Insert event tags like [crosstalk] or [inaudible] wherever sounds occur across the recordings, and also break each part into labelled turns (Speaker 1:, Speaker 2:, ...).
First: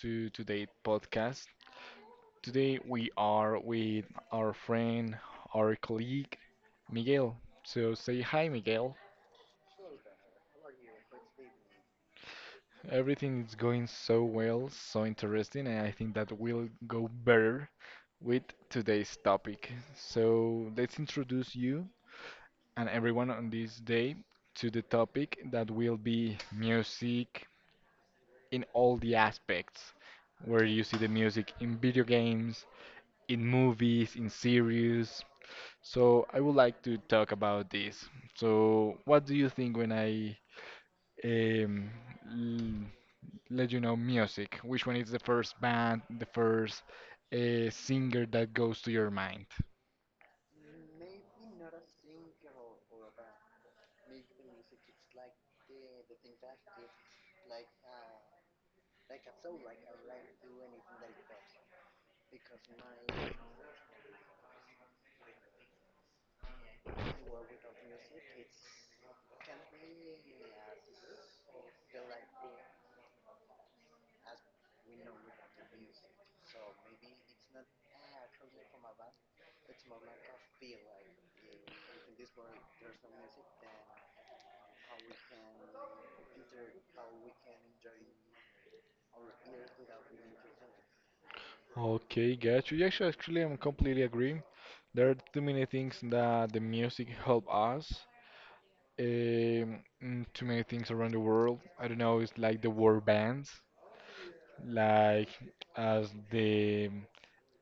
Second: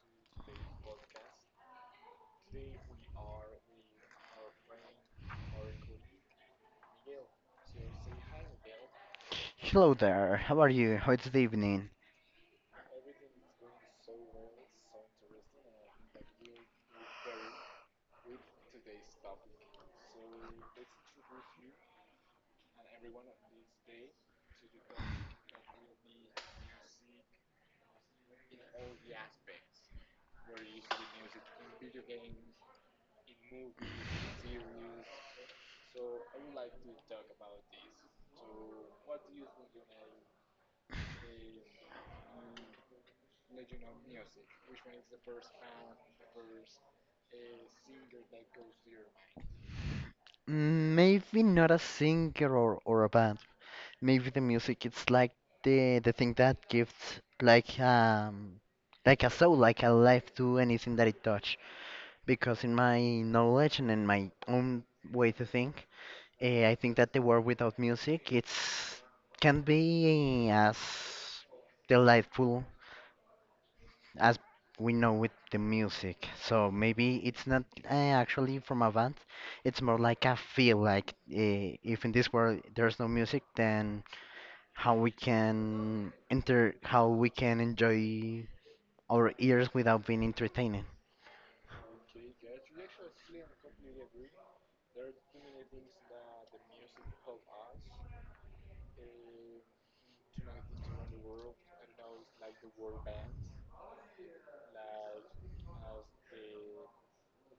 Speaker 1: to today's podcast. Today we are with our friend, our colleague, Miguel. So say hi, Miguel.
Speaker 2: Hello there, how are you? How is the evening?
Speaker 1: Everything is going so well, so interesting, and I think that will go better with today's topic. So let's introduce you and everyone on this day to the topic that will be music, in all the aspects where you see the music in video games, in movies, in series. So I would like to talk about this. So what do you think when I um, l- let you know music? Which one is the first band, the first singer that goes to your mind?
Speaker 2: Maybe not a singer or a band. Maybe the music it's like the thing that gives like um like a soul, like a life to anything that it touch. Because in my knowledge and in my own way to think, I think that the world without music it's can be as delightful as we know with the music. So maybe it's not actually from a band. It's more like a feel. Like if in this world there's no music, then how we can enter, how we can enjoy our ears without being entertaining.
Speaker 1: Okay, gotcha. Actually, actually, I'm completely agree. There are too many things that the music help us. Too many things around the world. I don't know. It's like the war bands, like as the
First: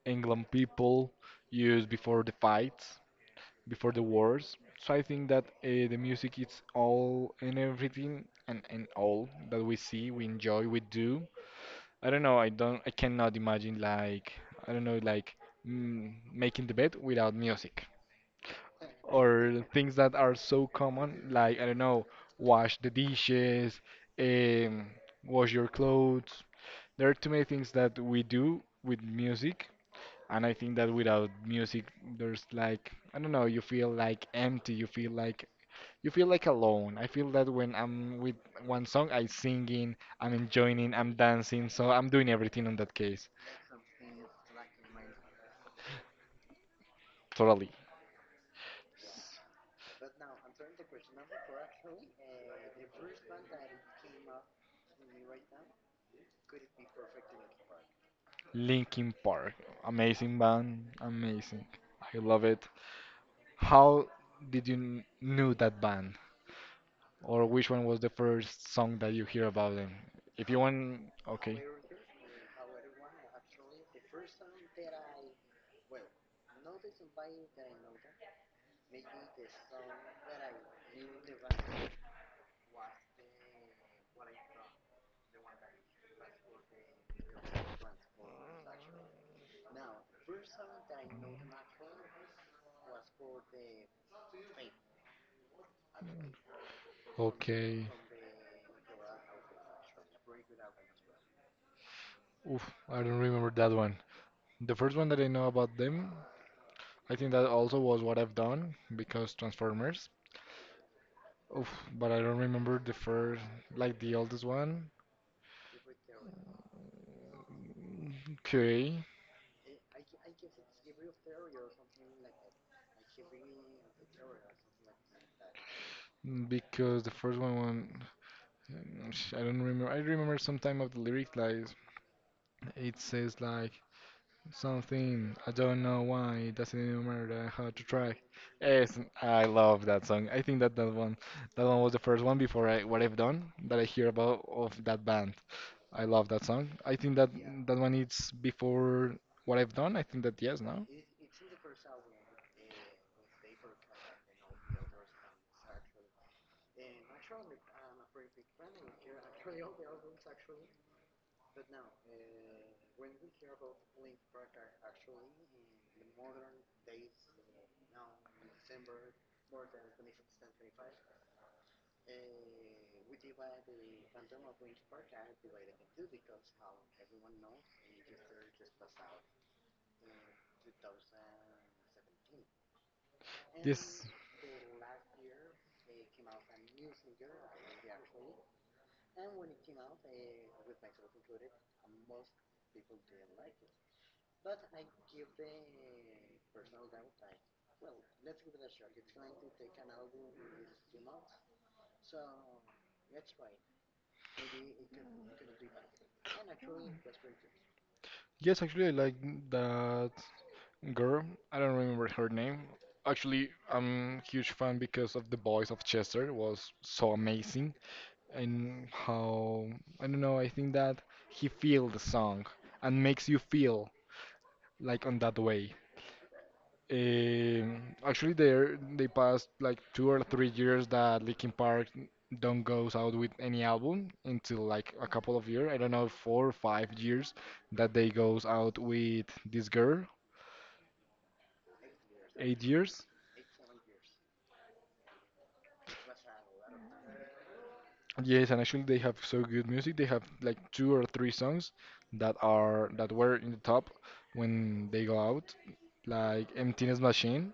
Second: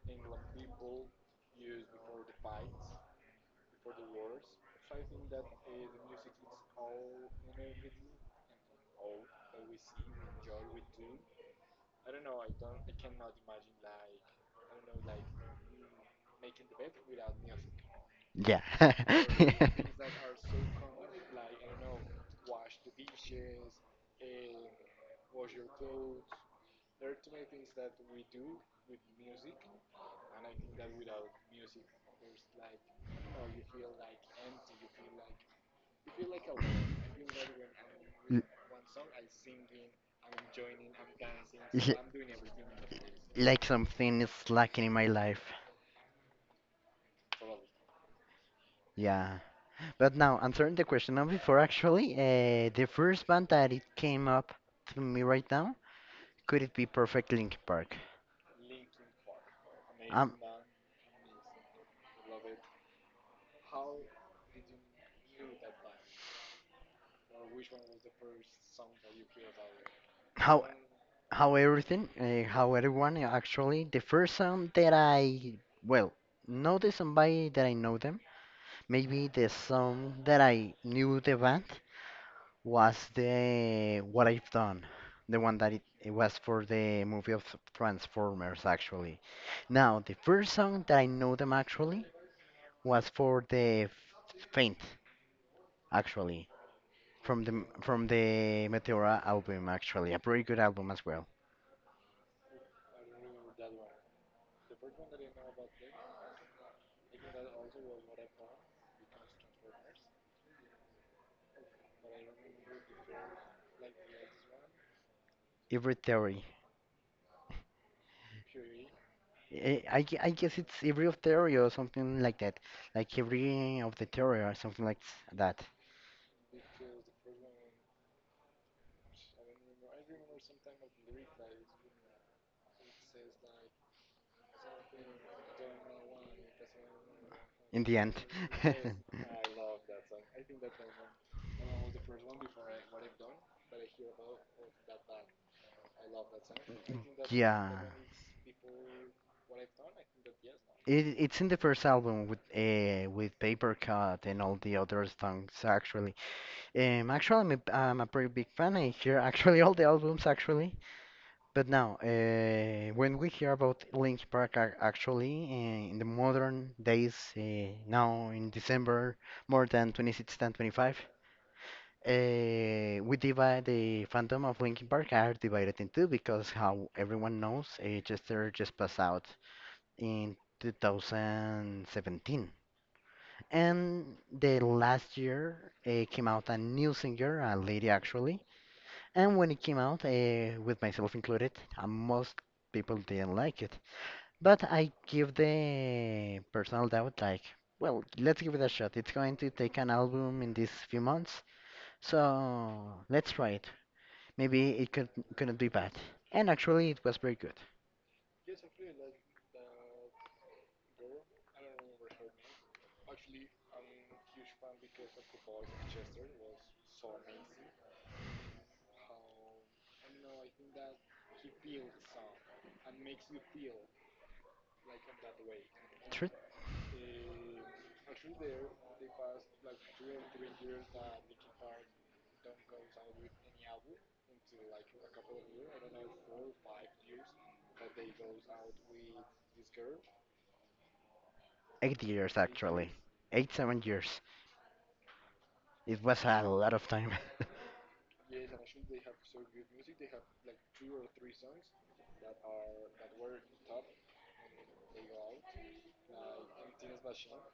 Speaker 1: England people used before the fights, before the wars. So I think that the music is all and everything and all that we see, we enjoy, we do. I don't know. I don't. I cannot imagine like I don't know like making the bed without music.
Speaker 2: Yeah. [laughs]
Speaker 1: Or things that are so common, like, I don't know, wash the dishes, um, wash your clothes. There are too many things that we do with music, and I think that without music, there's like, I don't know, you feel like empty, you feel like alone. I feel that when I'm with one song, I'm singing, I'm enjoying, I'm dancing,
Speaker 2: L-
Speaker 1: so
Speaker 2: y-
Speaker 1: I'm doing everything on that case.
Speaker 2: Like something is lacking in my life.
Speaker 1: Totally.
Speaker 2: Yeah. But now, answering the question of before, actually, the first band that it came up to me right now, could it be Perfect Linkin Park?
Speaker 1: Linkin Park,
Speaker 2: Um,
Speaker 1: amazing band, amazing. I love it. How did you knew that band, or which one was the first song that you hear about them? If you
Speaker 2: how
Speaker 1: want,
Speaker 2: how
Speaker 1: okay.
Speaker 2: everything, how everyone actually, the first song that I well know the somebody that I know them, maybe the song that I knew the band was the What I've Done, the one that it was for the movie of Transformers, actually. Now, the first song that I know them actually was for the Faint, actually,
Speaker 1: Okay.
Speaker 2: from the Meteora album, actually, a pretty good album as well.
Speaker 1: Oof, I don't remember that one. The first one that I know about them, I think that also was What I've Done because Transformers. Oof, but I don't remember the first, like the oldest one.
Speaker 2: Every Theory.
Speaker 1: Okay,
Speaker 2: I guess it's Every of Theory or something like that, like Every of the Theory or something like that.
Speaker 1: mm, because the first one I don't remember. I remember some time of the lyric like it says like something. I don't know why. It doesn't even matter how to
Speaker 2: In the
Speaker 1: track.
Speaker 2: end.
Speaker 1: Yes, I love that song. I think that
Speaker 2: [laughs]
Speaker 1: that one was the first one before I What I've Done that I hear about of that band. I love that song. I think that
Speaker 2: Yeah.
Speaker 1: that one is before What I've Done. I think that yes, no.
Speaker 2: It's in the first album with Paper Cut and all the other songs actually. Actually, I'm a pretty big fan. I hear [laughs] actually all the albums actually. But now, when we hear about Linkin Park actually in the modern days, now in December, more than 26 than 25, uh, we divide the fandom of Linkin Park are divided in two because how everyone knows, Chester just passed out in 2017.
Speaker 1: Yes,
Speaker 2: And the last year came out a new singer, a lady actually. And when it came out, with myself included, most people didn't like it. But I give the personal doubt like, well, let's give it a shot. It's going to take an album in these few months, so let's try it. Maybe it could couldn't be bad. And actually, it was very good.
Speaker 1: yes. Actually, I like that girl. I don't remember her name. Actually, I'm a huge fan because of the voice of Chester. It was so amazing and how I don't know. I think that he feel the song and makes you feel like on that way.
Speaker 2: Thr-
Speaker 1: Actually, there they passed like 2 or 3 years that Linkin Park don't goes out with any album until like a couple of years. I don't know, 4 or 5 years that they goes out with this girl.
Speaker 2: 8 years
Speaker 1: Eight
Speaker 2: actually,
Speaker 1: years.
Speaker 2: 8 7 years. It was a lot of time. [laughs]
Speaker 1: Yes, and actually they have so good music. They have like two or three songs that are that were in the top when they go out, like Emptiness Machine.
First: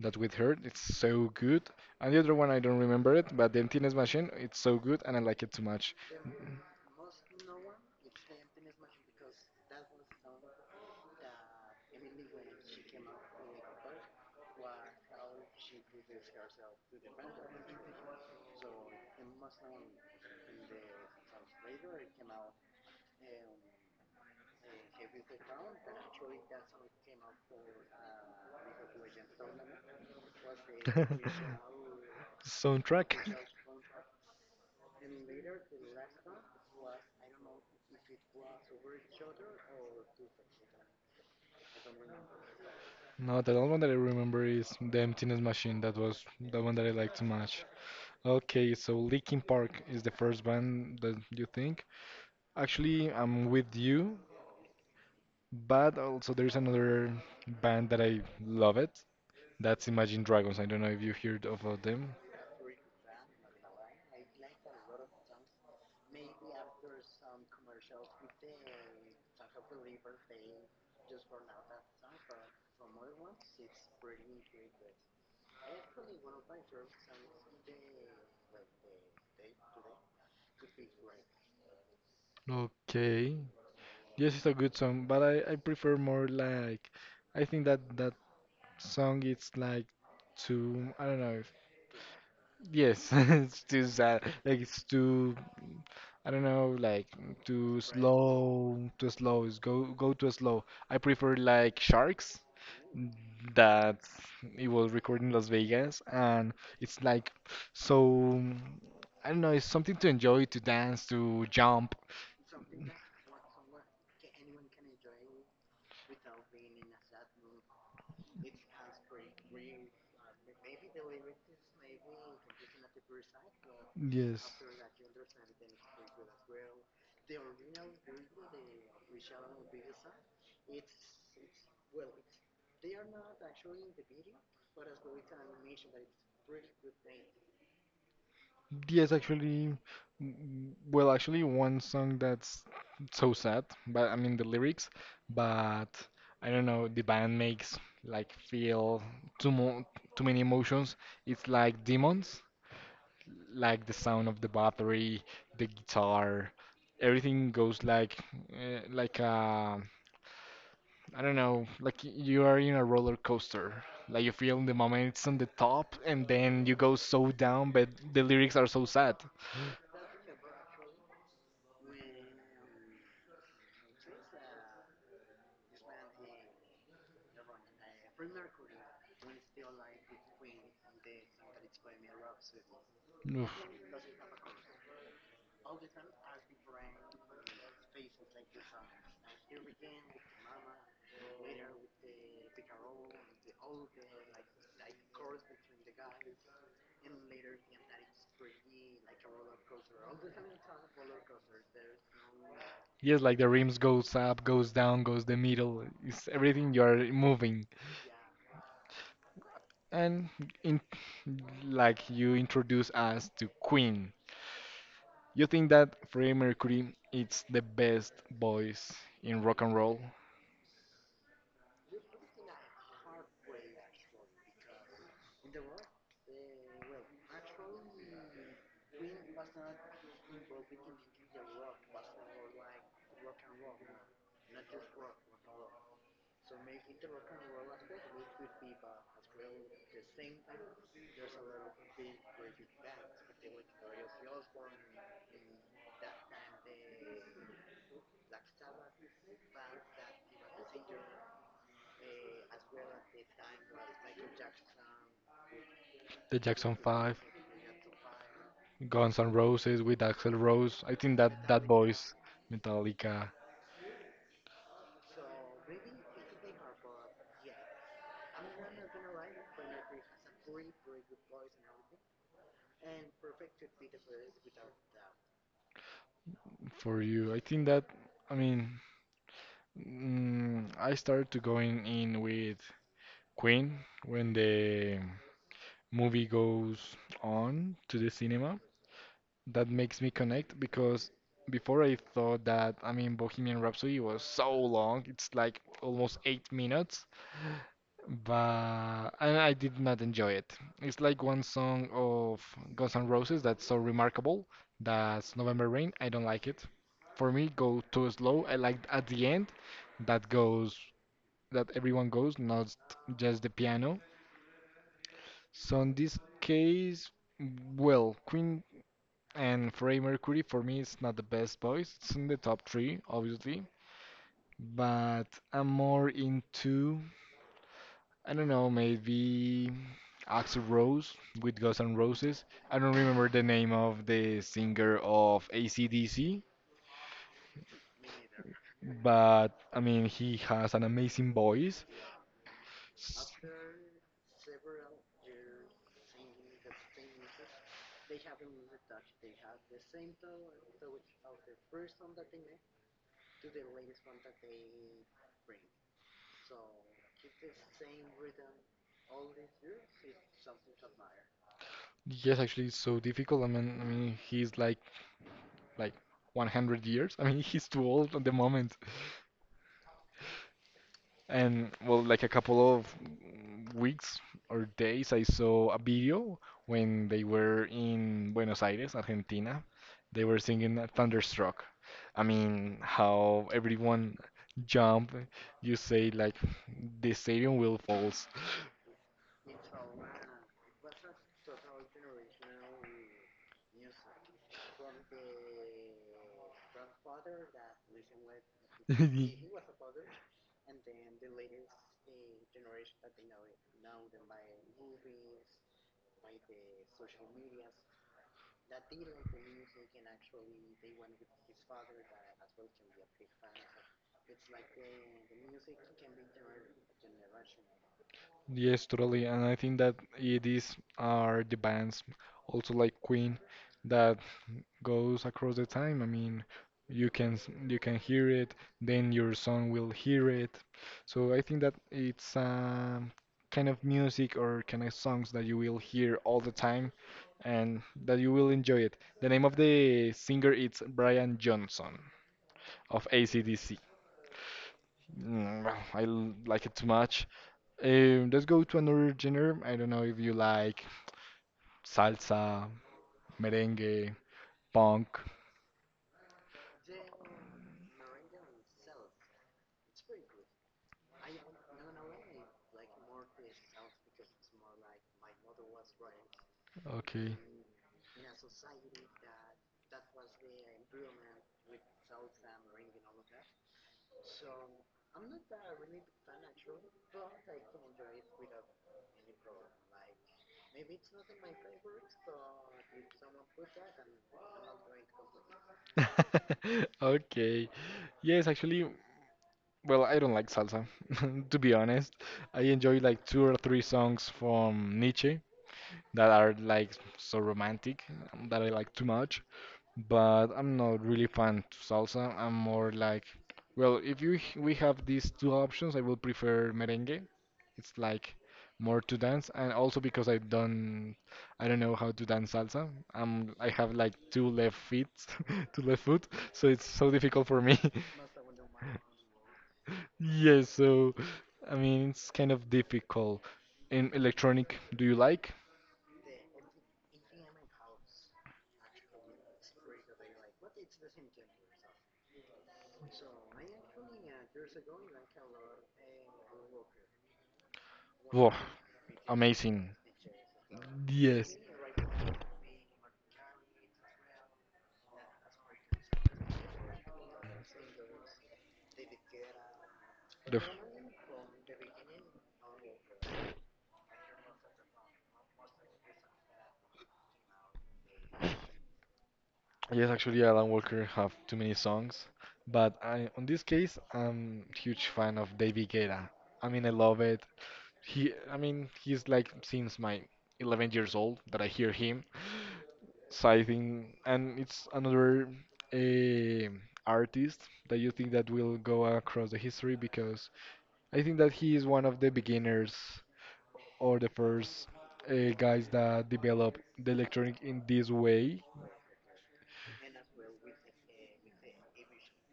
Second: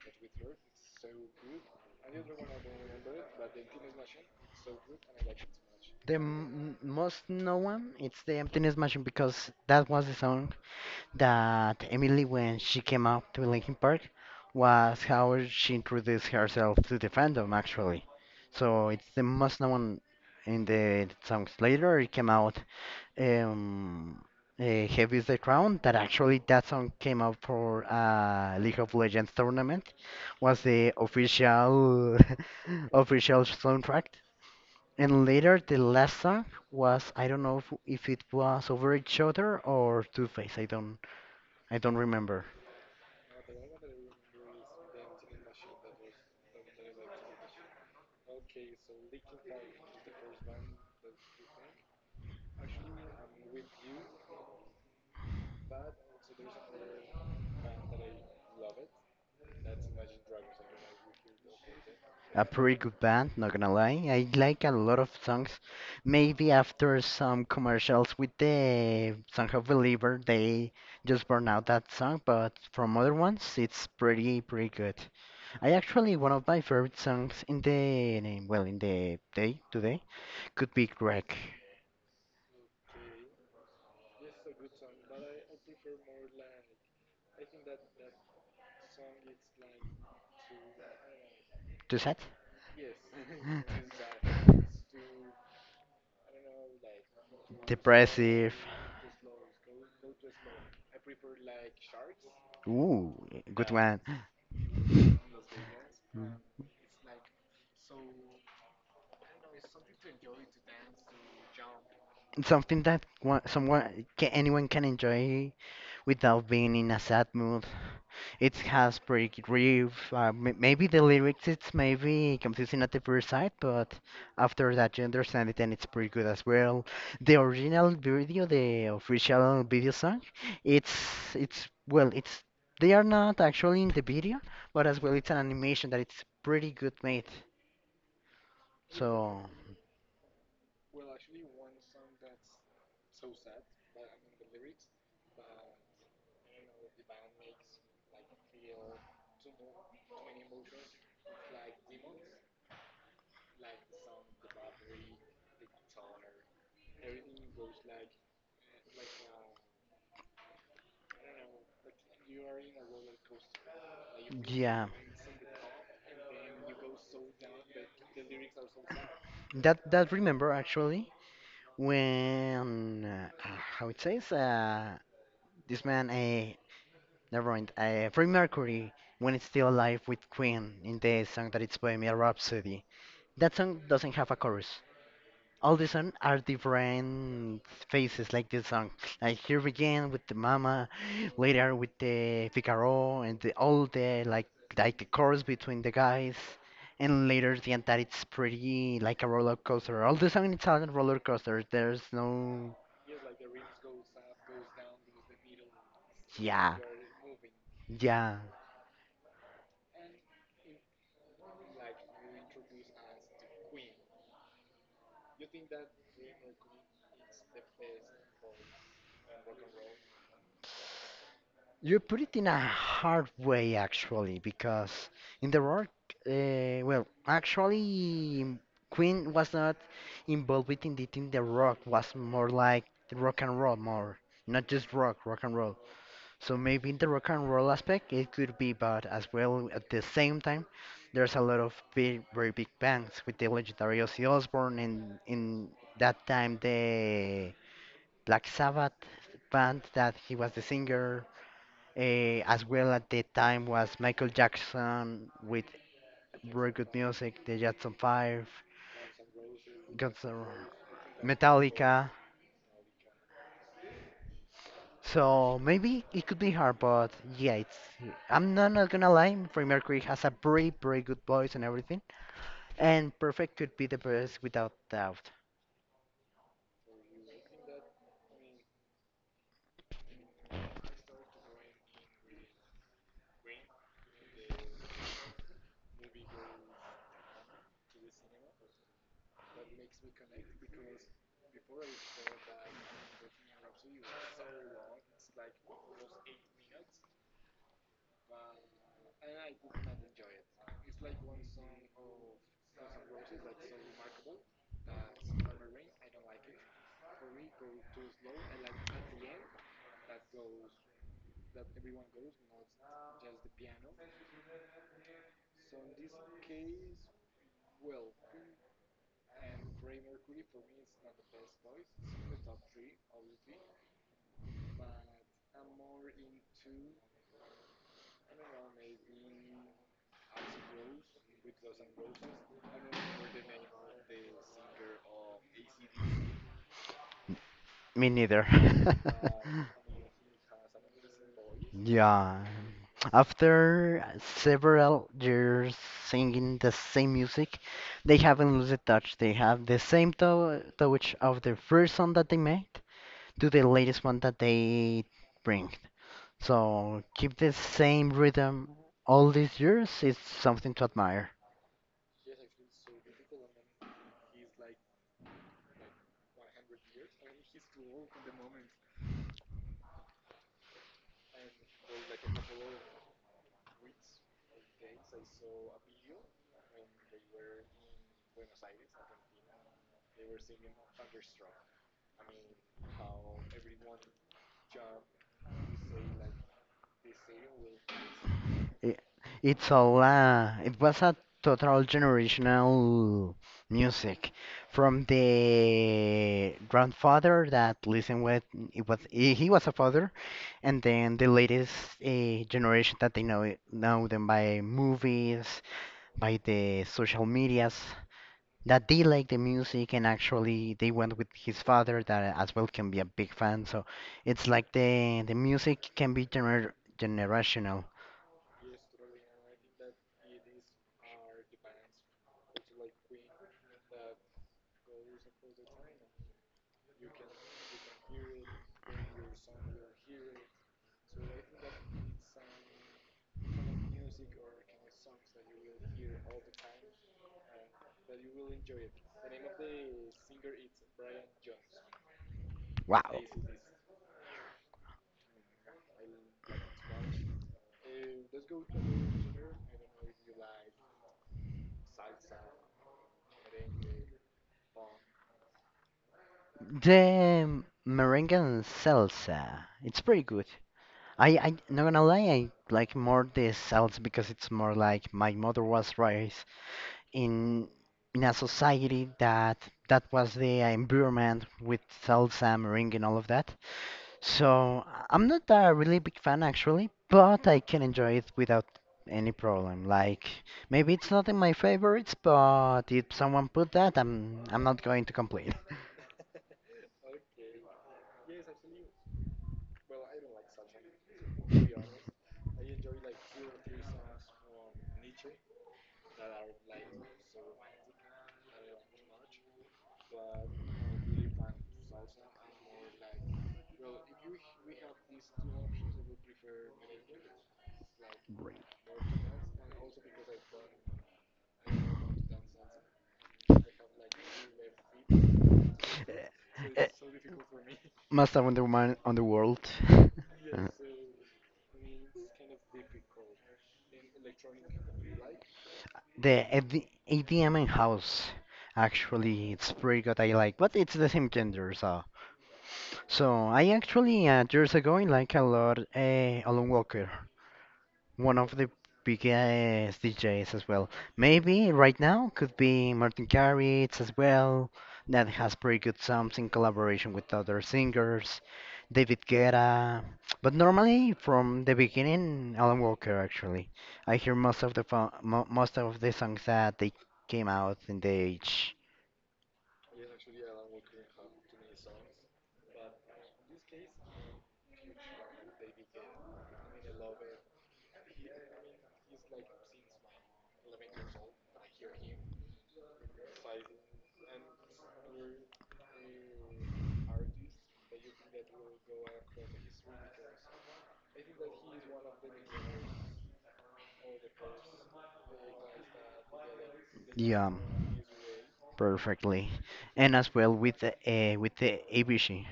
Speaker 1: That with her, it's so good. And the other one, I don't remember it, but the Emptiness Machine, it's so good, and I like it too much.
Speaker 2: The most known one, it's the emptiness machine because that was the song that Emily, when she came out to Linkin Park, was how she introduced herself to the fandom actually. So it's the most known in the songs. Later it came out um, Heavy is the Crown that actually that song came out for League of Legends tournament was the
Speaker 1: [laughs]
Speaker 2: official [laughs]
Speaker 1: Soundtrack.
Speaker 2: official soundtrack. And later, the last song was I don't know if it was Over Each Other or Two Face. I don't remember.
Speaker 1: No, the only one that I remember is the Emptiness Machine. That was the one that I liked too much. Okay, so Linkin Park is the first band that you think. Actually, I'm with you. But also there's another band that I love it. That's Imagine Dragons. I don't know if you heard of them.
Speaker 2: A pretty good band, not gonna lie. I like a lot of songs. Maybe after some commercials with the Song of Believer, they just burn out that song. But from other ones, it's pretty pretty good. I actually one of my favorite songs in the well in the day today could be Greg.
Speaker 1: Okay. Yes, it's a good song, but I prefer more like I think that that song it's like too I don't know if
Speaker 2: Too sad.
Speaker 1: yes, [laughs] it's too sad. Like
Speaker 2: [laughs]
Speaker 1: it's too I don't know, like
Speaker 2: Depressive.
Speaker 1: too slow. It's go too slow. I prefer like Sharks.
Speaker 2: Ooh, good
Speaker 1: That
Speaker 2: one.
Speaker 1: it was recorded in Las Vegas, and it's like so. I don't know. It's something to enjoy, to dance, to jump.
Speaker 2: Something that one, someone can, anyone can enjoy without being in a sad mood. It has pretty good riff. Maybe the lyrics it's maybe confusing at the first sight, but
Speaker 1: Yes.
Speaker 2: after that you understand it and it's pretty good as well. The original video, the official video song, it's it's well, it's they are not actually in the video, but as well it's an animation that it's pretty good made.
Speaker 1: Yes,
Speaker 2: So.
Speaker 1: actually, well, actually, one song that's so sad, but I mean the lyrics, but I don't know, the band makes like feel too mo too many emotions. It's like demons. Like the sound of the battery, the guitar, everything goes like uh, like uh, I don't know, like you are in a roller coaster. Like you feel in the
Speaker 2: Yeah,
Speaker 1: moment it's on the top, and then you go so down, but the lyrics are so sad.
Speaker 2: that remember actually when how it says this man never mind Freddie Mercury when it's still alive with Queen in the song that it's Bohemian Rhapsody. That
Speaker 1: Oof.
Speaker 2: song doesn't have a chorus. All the songs are different faces, like this song like here begin with the mama later with the figaro and the, all the like the chorus between the guys and later the end that it's pretty like a roller coaster all the song it's on a roller coaster there's no
Speaker 1: Yes, like the rims goes up, goes down, goes the middle. It's everything
Speaker 2: yeah
Speaker 1: you are moving,
Speaker 2: yeah.
Speaker 1: and in like you introduce us to Queen. You think that Freddie Mercury is the best voice in rock and roll?
Speaker 2: You put it in a hard way, actually, because in the work, well, actually, Queen was not involved with it in the rock, was more like the rock and roll, more not just rock, rock and roll. So maybe in the rock and roll aspect, it could be, but as well at the same time, there's a lot of big, very big bands with the legendary Ozzy Osbourne, and in that time the Black Sabbath band that he was the singer. As well at the time was Michael Jackson with
Speaker 1: The
Speaker 2: very
Speaker 1: Jackson
Speaker 2: good
Speaker 1: 5,
Speaker 2: music, the Jackson 5,
Speaker 1: Guns N' Roses with
Speaker 2: Guns N'
Speaker 1: Axl
Speaker 2: R-
Speaker 1: Rose. I think that that
Speaker 2: Metallica.
Speaker 1: voice, Metallica,
Speaker 2: So maybe it could be hard, but yeah, it's. I'm not gonna lie, Freddie Mercury has a very good voice and everything, and Perfect could be the best without doubt.
Speaker 1: for you. I think that, I mean, mm, I started to going in with Queen when the movie goes on to the cinema. That makes me connect because before I thought that, I mean, Bohemian Rhapsody was so long, it's like almost 8 minutes, but and I did not enjoy it. It's like one song of Guns N' Roses that's so remarkable, that's November Rain. I don't like it. For me, go too slow. I like at the end that goes, that everyone goes, not just the piano. So in this case, well, Queen and Freddie Mercury, for me, is not the best voice. It's in the top three, obviously. But I'm more into, I don't know, maybe Axl Rose with Guns N' Roses. I don't remember the name of the singer of AC/DC,
Speaker 2: Me neither.
Speaker 1: but I
Speaker 2: [laughs]
Speaker 1: mean, he has an amazing voice.
Speaker 2: Yeah.
Speaker 1: S-
Speaker 2: After several years singing the same music, they haven't lost the touch. They have the same to touch of the first song that they made to the latest one that they bring. So keep the same rhythm all these years is something to admire.
Speaker 1: Yes, actually, it's so difficult. I mean, he's like like 100 years. I mean, [laughs] he's too old at the moment. And well, like a couple of weeks or days, I saw a video when they were in Buenos Aires, Argentina. They were singing Thunderstruck. I mean, how everyone jump, you say like the stadium will falls.
Speaker 2: I- It's a la. It was a total generational music from the grandfather that listened with it was he was a
Speaker 1: [laughs]
Speaker 2: father, and then the latest generation that they know it, know them by movies, by the social medias that they like the music and actually they went with his father that as well can be a big fan. So it's like the music can be generational.
Speaker 1: Yes, totally. And I think that it is are the bands also like Queen that goes across the time. I mean, you can you can hear it, then your son will hear it. So I think that it's kind of music or kind of songs that you will hear all the time, and that you will enjoy it. The name of the singer is Brian Johnson
Speaker 2: Wow.
Speaker 1: of AC/DC. Mm, well, I like it too much. Let's go to another genre. I don't know if you like salsa, merengue, punk.
Speaker 2: The merengue and salsa. It's pretty good. I not gonna lie, I like more the salsa because it's more like my mother was raised
Speaker 1: Okay.
Speaker 2: in in a society that was the environment with salsa, merengue, and all of that. So I'm not a really big fan actually, but I can enjoy it without any problem. Like maybe it's not in my favorites, but if someone put that, I'm not going to complain. [laughs]
Speaker 1: [laughs] Okay. Yes, actually, well, I don't like salsa, [laughs] to be honest. I enjoy like two or three songs from Nietzsche that are like so romantic that I like too much but I'm not really fan to salsa. I'm more like, well, if you we have these two options, I will prefer merengue. It's like
Speaker 2: Great.
Speaker 1: more to dance, and also because I don't know how to dance salsa. I have like two left feet, [laughs] two left foot, so it's
Speaker 2: Eh,
Speaker 1: so difficult for me. [laughs]
Speaker 2: Master Wonder Woman on the world. [laughs]
Speaker 1: Yes,
Speaker 2: Uh,
Speaker 1: so I mean it's kind of difficult. In electronic, do you like?
Speaker 2: the AD ADM in house. Actually, it's pretty good. I like, but it's the same gender, so I actually years ago I like a lot Alan Walker. One
Speaker 1: Whoa,
Speaker 2: of the
Speaker 1: amazing.
Speaker 2: biggest DJs as well.
Speaker 1: Yes.
Speaker 2: Maybe right now could be Martin Garrix as well, that has pretty good songs in collaboration with other singers, David Guetta. But
Speaker 1: Def-
Speaker 2: normally from the beginning, Alan Walker actually. I hear most of the fo- mo most of the songs that they came out in the age.
Speaker 1: Yes, actually, Alan Walker have too many songs, but on this case, I'm huge fan of David Guetta. I mean, I love it. I mean, he's like since my 11 years old that I hear him. So I think, and it's another eh, artist that you think that will go across the history because I think that he is one of the beginners or the first guys that develop the
Speaker 2: Yeah,
Speaker 1: electronic in this way.
Speaker 2: perfectly. And as well with the ABC.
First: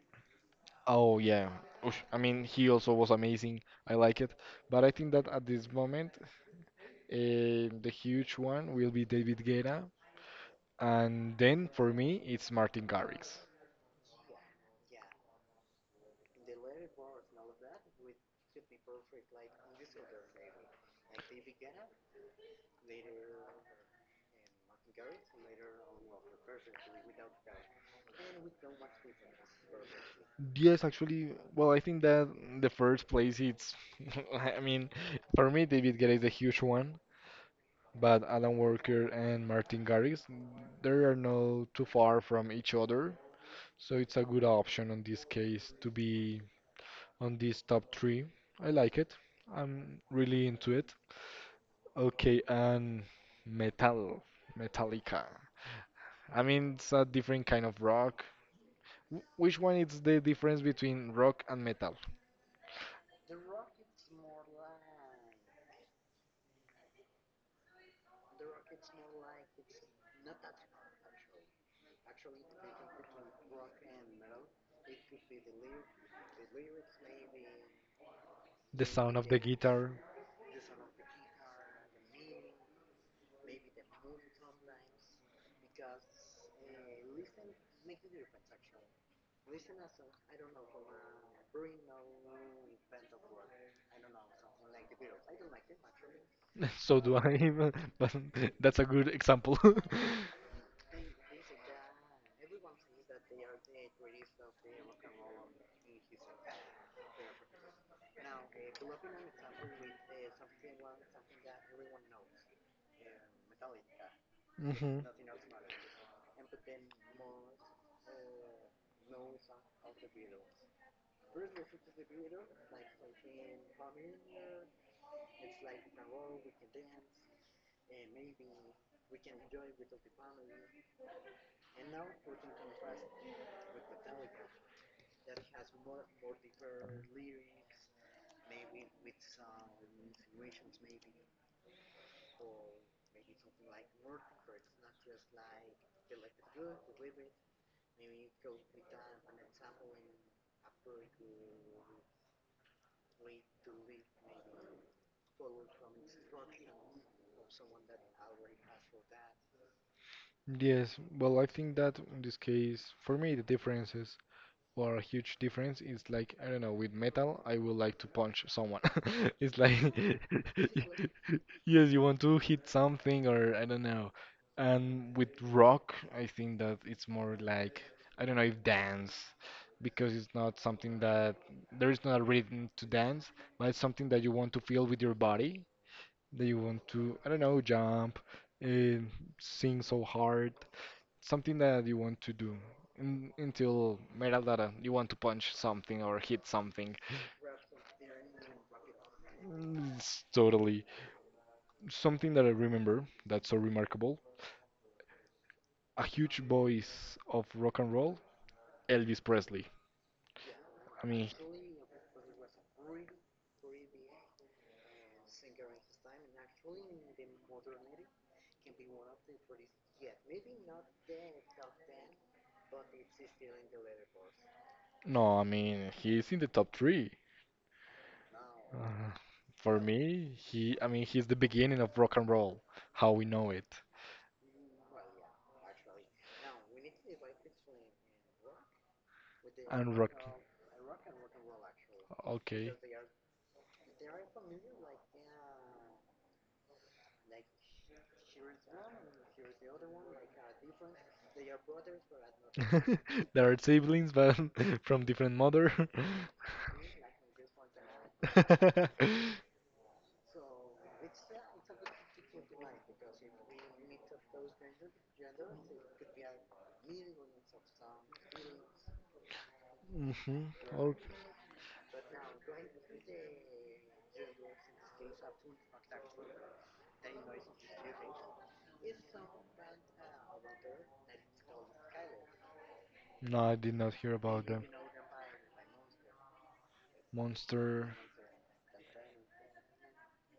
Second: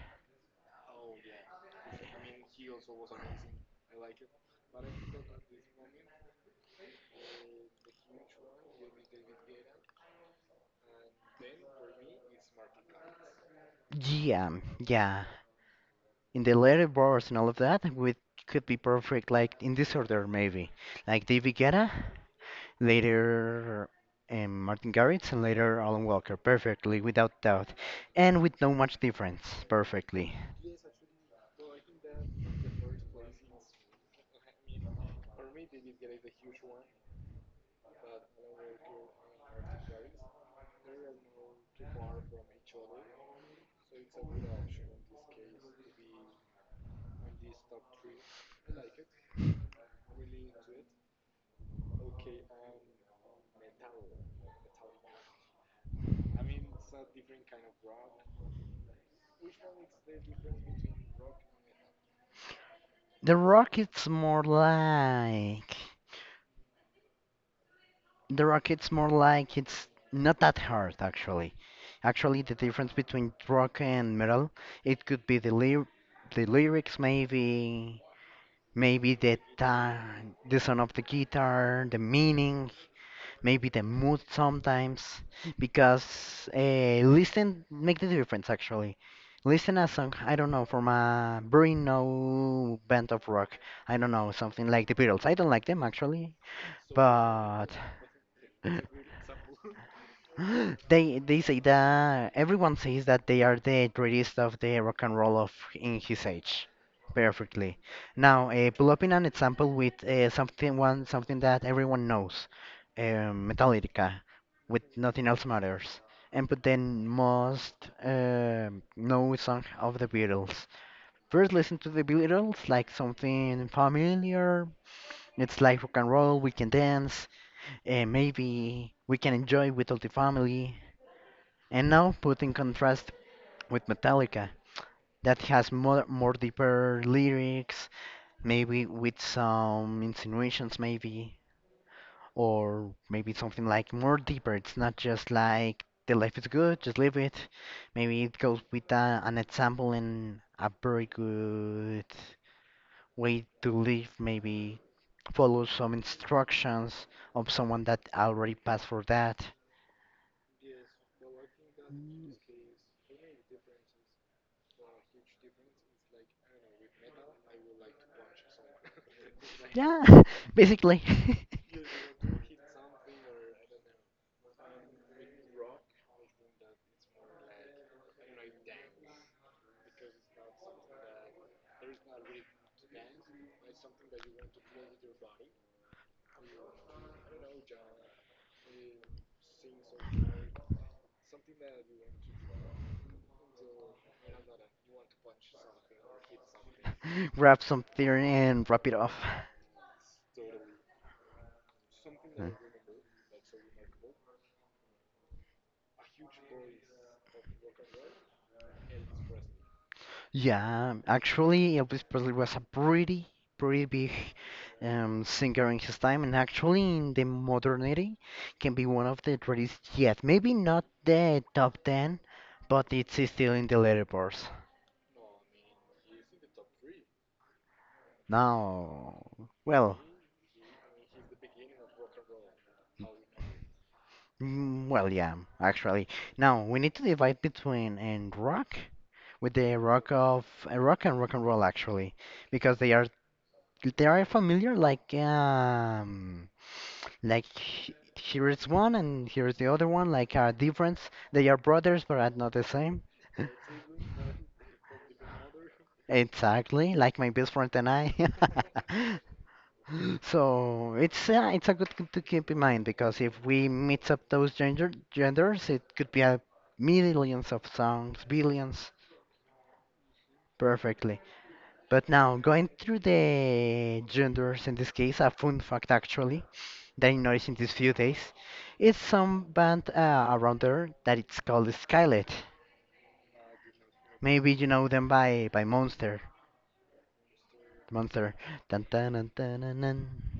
Speaker 1: Oh yeah. Oof, I mean, he also was amazing. I like it. But I think that at this moment, the huge one will be David Guetta. And then for me, it's Martin Garrix.
Speaker 2: Yeah, yeah. In the later bars and all of that with could be perfect like in this order maybe like David Guetta later Martin Garrix and later Alan Walker perfectly without doubt and with no much difference perfectly.
Speaker 1: Yes, actually, well, I think that the first place it's, [laughs] I mean, for me, David Guetta is a huge one, but Alan Walker and Martin Garrix, they are not too far from each other, so it's a good option in this case to be on these top three. I like it. I'm really into it. Okay, and metal, Metallica. I mean, it's a different kind of rock. Which one is the difference between rock and metal?
Speaker 2: The rock it's more like the rock it's more like it's not that hard actually actually the difference between rock and metal it could be the lyrics maybe.
Speaker 1: The
Speaker 2: Maybe
Speaker 1: sound of
Speaker 2: the
Speaker 1: the guitar. [laughs]
Speaker 2: time, the sound of the guitar, the meaning, maybe the mood sometimes, because listen make the difference actually. Listen a song, I don't know, from a very no band of rock. I don't know, something like the Beatles. I don't like them actually,
Speaker 1: So do I,
Speaker 2: but
Speaker 1: [laughs] but
Speaker 2: [laughs]
Speaker 1: that's a good example. [laughs]
Speaker 2: [gasps] they say that everyone says that they are the greatest of the rock and roll of in his age. Perfectly. Now, pull up in an example with something that everyone knows, Metallica, with
Speaker 1: hmm
Speaker 2: Nothing Else Matters, and put the most uh, known song of the Beatles. First, listen to the Beatles like something familiar. It's like rock and roll. We can dance maybe we can enjoy with all the family. And now put in contrast with Metallica, that has more, more deeper lyrics, maybe with some insinuations, maybe, or maybe something like more deeper. It's not just like the life is good, just live it. Maybe it goes with an example and a very good way to live, maybe follow some instructions of someone that already passed for that.
Speaker 1: Yes, well, I think that in this case, for me, the difference is or a huge difference is like, I don't know, with metal I would like to punch someone. [laughs] It's like
Speaker 2: Yeah, [laughs] basically. [laughs]
Speaker 1: [laughs] yes, you want to hit something, or I don't know. And with rock I think that it's more like, I don't know, if dance, because it's not something that there is not a rhythm to dance, but it's something that you want to feel with your body, that you want to, I don't know, jump and sing so hard, something that you want to do un until Meraldara, you want to punch something or hit something.
Speaker 2: Grab something and wrap it off.
Speaker 1: Mm, it's totally something that I remember that's so remarkable. A huge voice of rock and roll, Elvis Presley.
Speaker 2: Yeah,
Speaker 1: I mean,
Speaker 2: actually, Elvis Presley was a pretty, pretty big singer in his time, and actually, in the modernity, can be one of the greatest yet. Maybe not the top 10, but it's still in the letter bars.
Speaker 1: no, I mean, he's in the top three. Uh,
Speaker 2: Now,
Speaker 1: for
Speaker 2: well,
Speaker 1: me, he, I mean, he's the beginning of rock and roll, how we know it,
Speaker 2: Well, yeah, actually. Now we need to divide between and rock with the
Speaker 1: and rock.
Speaker 2: rock of rock and rock and roll actually,
Speaker 1: Okay.
Speaker 2: because they are familiar like like h- here is one and here is the other one like are different. They are brothers but are not the same. [laughs]
Speaker 1: [laughs] There are siblings, but [laughs] from different mother. [laughs]
Speaker 2: Exactly, like my best friend and I. [laughs] So it's a good thing to keep in mind because if we mix up those genders, it could be a millions of songs, billions,
Speaker 1: hmm Oh,
Speaker 2: perfectly. But now going through the genders in this case, a fun fact actually that I noticed in these few days, is some band around there that it's called Skylet.
Speaker 1: no, I did not hear about
Speaker 2: Maybe
Speaker 1: them.
Speaker 2: you know them by Monster,
Speaker 1: Monster.
Speaker 2: Monster. Dun, dun, dun, dun, dun,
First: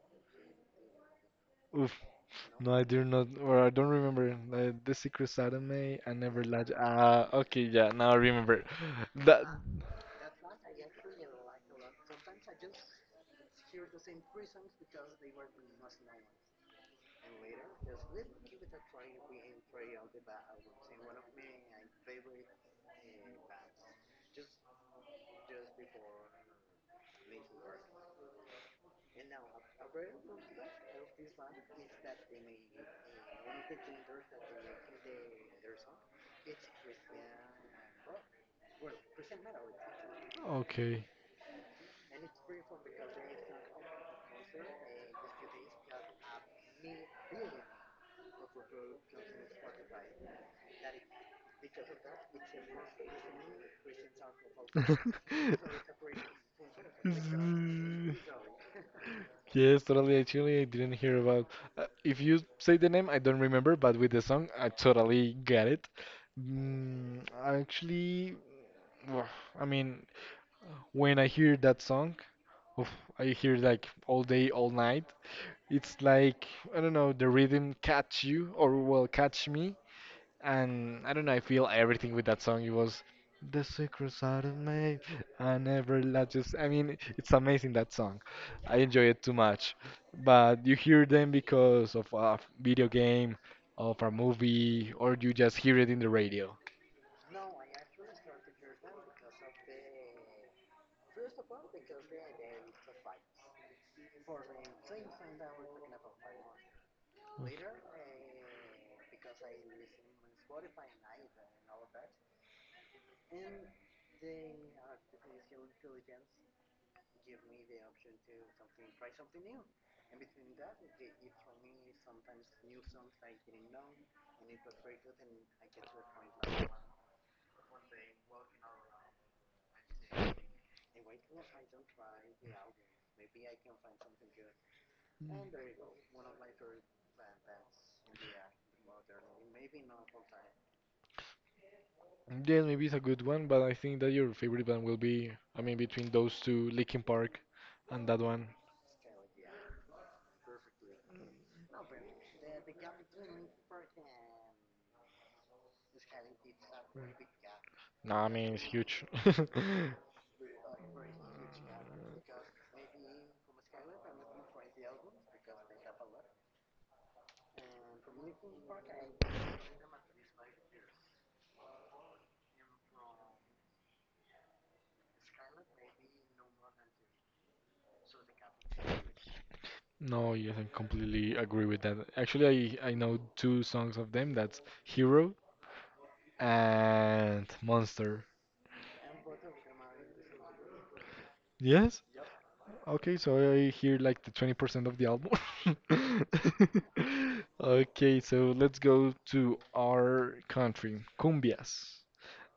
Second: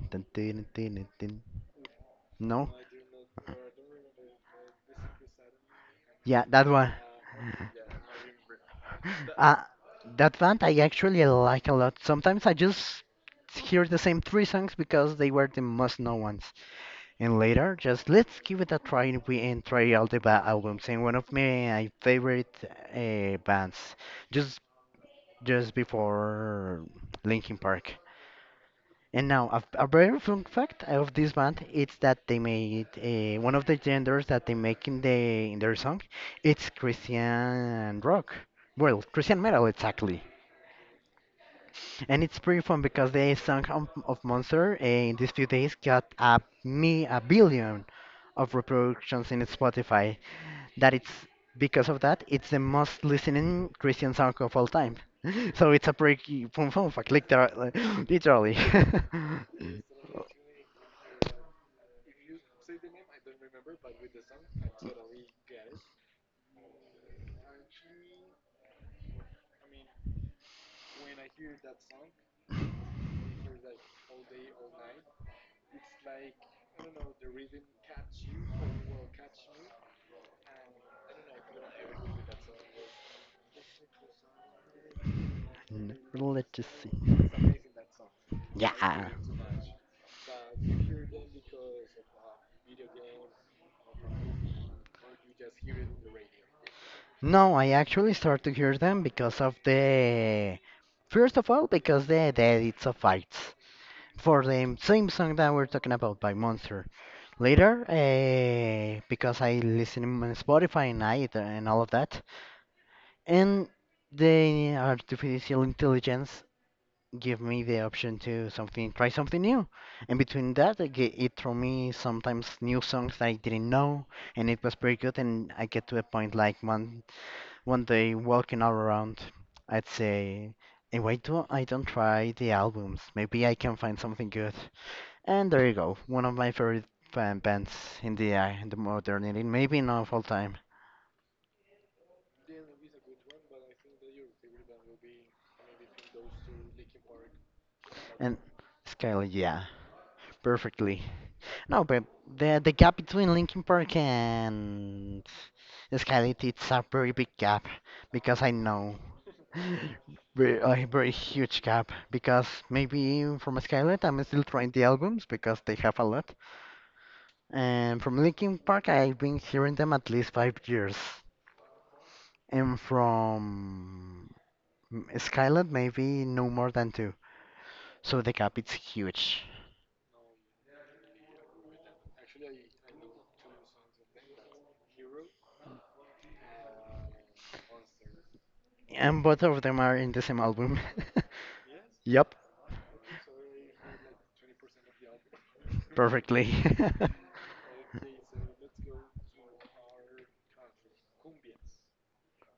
Speaker 2: dun, dun, dun, dun, dun.
Speaker 1: Oof.
Speaker 2: No.
Speaker 1: No, I do not, or I don't remember. The Secret Anime, I
Speaker 2: Yeah,
Speaker 1: never
Speaker 2: that
Speaker 1: liked.
Speaker 2: one.
Speaker 1: Ah, okay, yeah, now I remember.
Speaker 2: [laughs]
Speaker 1: That.
Speaker 2: Uh, that band I actually like a lot. Sometimes I just hear the same three songs because they were the most known ones. And later, just let's give it a try and we and try all the albums. And one of my favorite bands, just just before Linkin Park. And now, a very fun fact of this band is that they made one of the genders that they make in their song. It's Christian rock, well, Christian metal exactly.
Speaker 1: Okay.
Speaker 2: And it's pretty fun because the song of Monster in these few days got a me a billion of reproductions in Spotify that it's because of that it's the most listening Christian song of all time.
Speaker 1: [laughs]
Speaker 2: [laughs] So it's a pretty fun fact, literally. [laughs]
Speaker 1: Z-
Speaker 2: Literally. [laughs]
Speaker 1: Yes, totally. Actually, I didn't hear about. If you say the name, I don't remember, but with the song, I totally get it. Mm, actually, wha- I mean, when I hear that song, oof, I hear like all day, all night. It's like, I don't know, the rhythm catch you, or well, catch me, and I don't know, I feel everything with that song. It was the secret side of me. I never let
Speaker 2: Let's
Speaker 1: just. I
Speaker 2: just
Speaker 1: mean, it's
Speaker 2: see.
Speaker 1: amazing that song. I enjoy
Speaker 2: Yeah.
Speaker 1: it too much. But you hear them because of a video game, of a movie, or you just hear it in the radio?
Speaker 2: No, I actually start to hear them because of the first of all because the edits of fights for the same song that we're talking about by Monster. Later, because I listen on Spotify and all of that, and the artificial intelligence give me the option to something, try something new. And between that, I get, it threw me sometimes new songs that I didn't know, and it was pretty good. And I get to a point like one day walking all around, I'd say, "Hey, why do I don't try the albums? Maybe I can find something good." And there you go, one of my favorite fan bands in the modernity, maybe not of all time.
Speaker 1: Yeah, maybe it's a good one, but I think that your favorite band will be, I mean, between those two, Linkin Park and that
Speaker 2: And
Speaker 1: one.
Speaker 2: Skylar, yeah, perfectly. No, but the gap between Linkin Park and Skylit it's a very big gap
Speaker 1: Nah, I
Speaker 2: because I
Speaker 1: mean, it's
Speaker 2: know
Speaker 1: huge. [laughs]
Speaker 2: [laughs] a very huge gap because maybe from Skylit I'm still trying the albums because they have a lot, and from Linkin Park I've been hearing them at least 5 years, and from Skylit maybe no more than two. So the gap is huge,
Speaker 1: No, yes, I completely agree with that. Actually, I know two songs of them. That's Hero and Monster.
Speaker 2: and both of them are in the same album. [laughs]
Speaker 1: Yes.
Speaker 2: Yep.
Speaker 1: Okay, so I hear like the 20% of the album.
Speaker 2: Perfectly. [laughs]
Speaker 1: [laughs] Okay, so let's go to our country, cumbias.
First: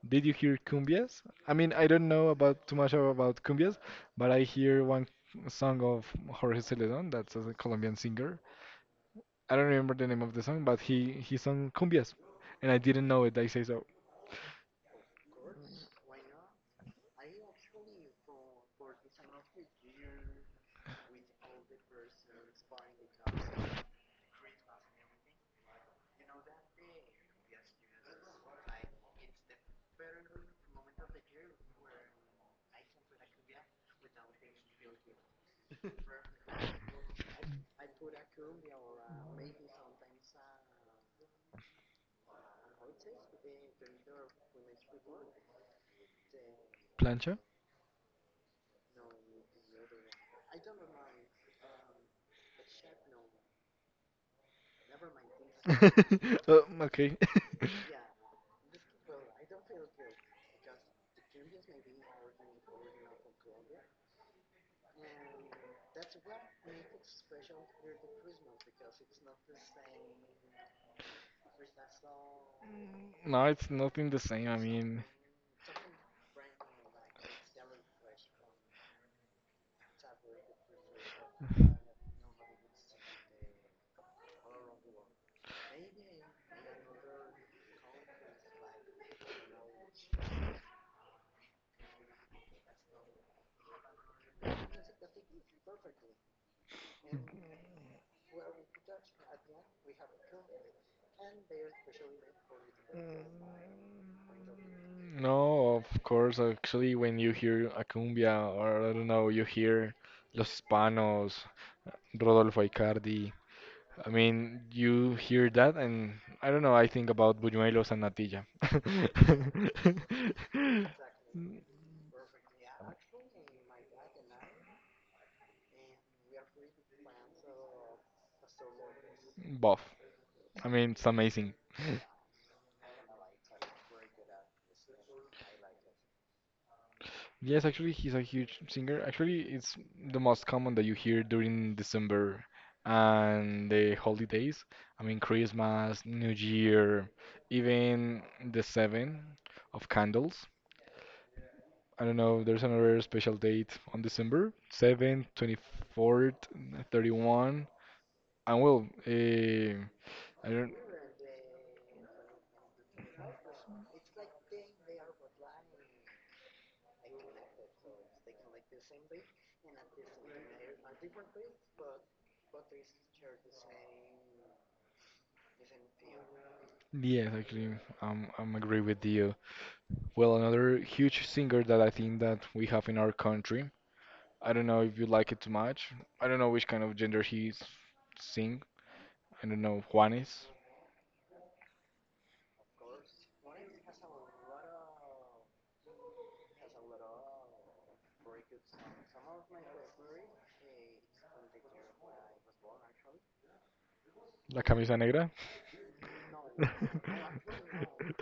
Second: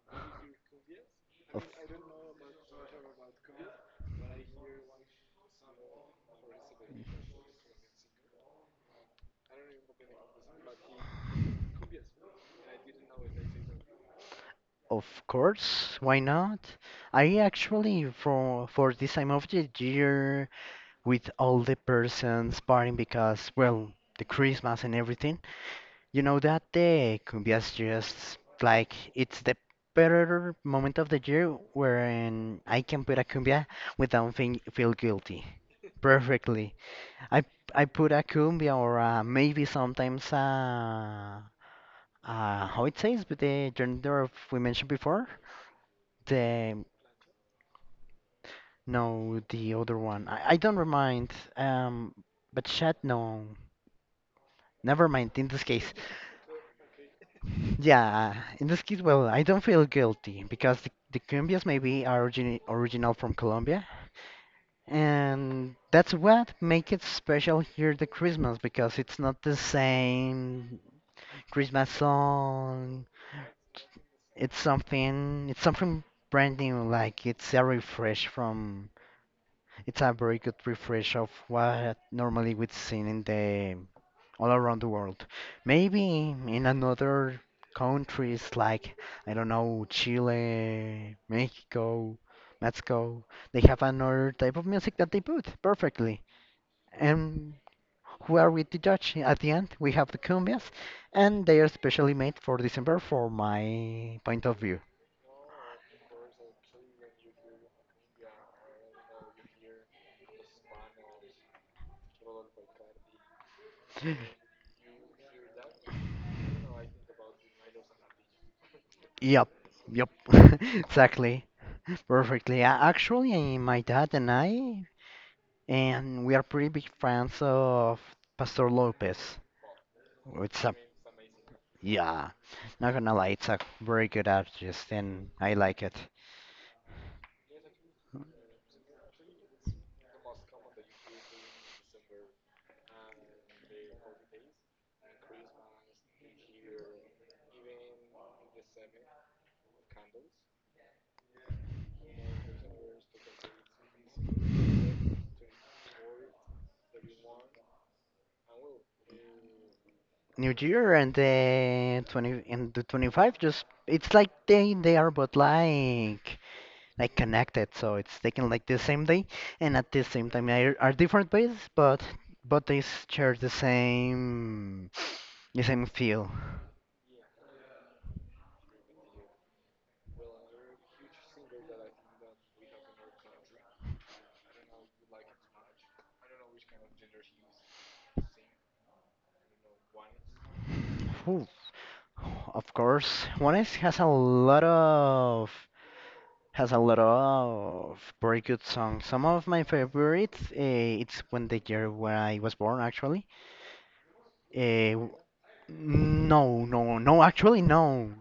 Speaker 1: Did you hear cumbias? I mean, I don't know about too much about cumbias, but I hear one song of Jorge Celedón, that's a Colombian singer. I don't remember the name of the song, but he sung cumbias, and I didn't know it. I say so.
Speaker 2: Of course, why not? I actually for this time of the year with all the persons partying because well, the Christmas and everything. You know that the cumbias just like it's the better moment of the year wherein I can put a cumbia without think, feel guilty. Perfectly. I I put a cumbia or maybe sometimes how it says with the gender of we mentioned before. The
Speaker 1: Plancha.
Speaker 2: no The other one. I don't remind but chat no. Never mind in this case.
Speaker 1: [laughs] Okay.
Speaker 2: Yeah, in this case, well, I don't feel guilty because the cumbias maybe are original from Colombia, and that's what make it special here the Christmas because it's not the same Christmas song.
Speaker 1: [laughs] No, it's nothing the same. I mean,
Speaker 2: It's something brand new. Like it's a refresh from, it's a very good refresh of what normally we'd seen in the all around the world. Maybe in another countries like I don't know Chile, Mexico, they have another type of music that they put perfectly. And who are we to judge? At the end, we have the cumbias, and they are specially made for December, for my point of view.
Speaker 1: no, of course. Actually, when you hear a cumbia, or I don't know, you hear Los Hispanos, Rodolfo Icardi. I mean, you hear that, and I don't know. I think about Buñuelos and Natilla.
Speaker 2: Yep, yep, [laughs] exactly. Perfectly. Actually, my dad and I, and we are pretty big fans of Pastor Lopez.
Speaker 1: [laughs] Buff.
Speaker 2: It's
Speaker 1: I
Speaker 2: a
Speaker 1: mean, it's amazing. [laughs]
Speaker 2: yeah. Not gonna lie, it's a very good artist, and I like it.
Speaker 1: Yes, actually, he's a huge singer. Actually, it's the most common that you hear during December and the holidays. I mean, Christmas, New Year, even the seven of candles. I don't know, there's another special date on December, 7th, 24th, 31st. And well, I
Speaker 2: New
Speaker 1: don't,
Speaker 2: Year and the 20 and the 25 just it's like they are both like connected, so it's taken like the same day and at the same time they are different ways, but they share the same feel.
Speaker 1: yes, actually, I'm agree with you. Well, another huge singer that I think that we have in our country. I don't know if you like it too much. I don't know which kind of gender he sing. I don't know. Juanes,
Speaker 2: Ooh. Of course, one is has a lot of has a lot of very good songs. Some of my favorites, it's when the year where I was born, actually.
Speaker 1: La Camisa
Speaker 2: Uh,
Speaker 1: Negra.
Speaker 2: no,
Speaker 1: [laughs]
Speaker 2: actually, no.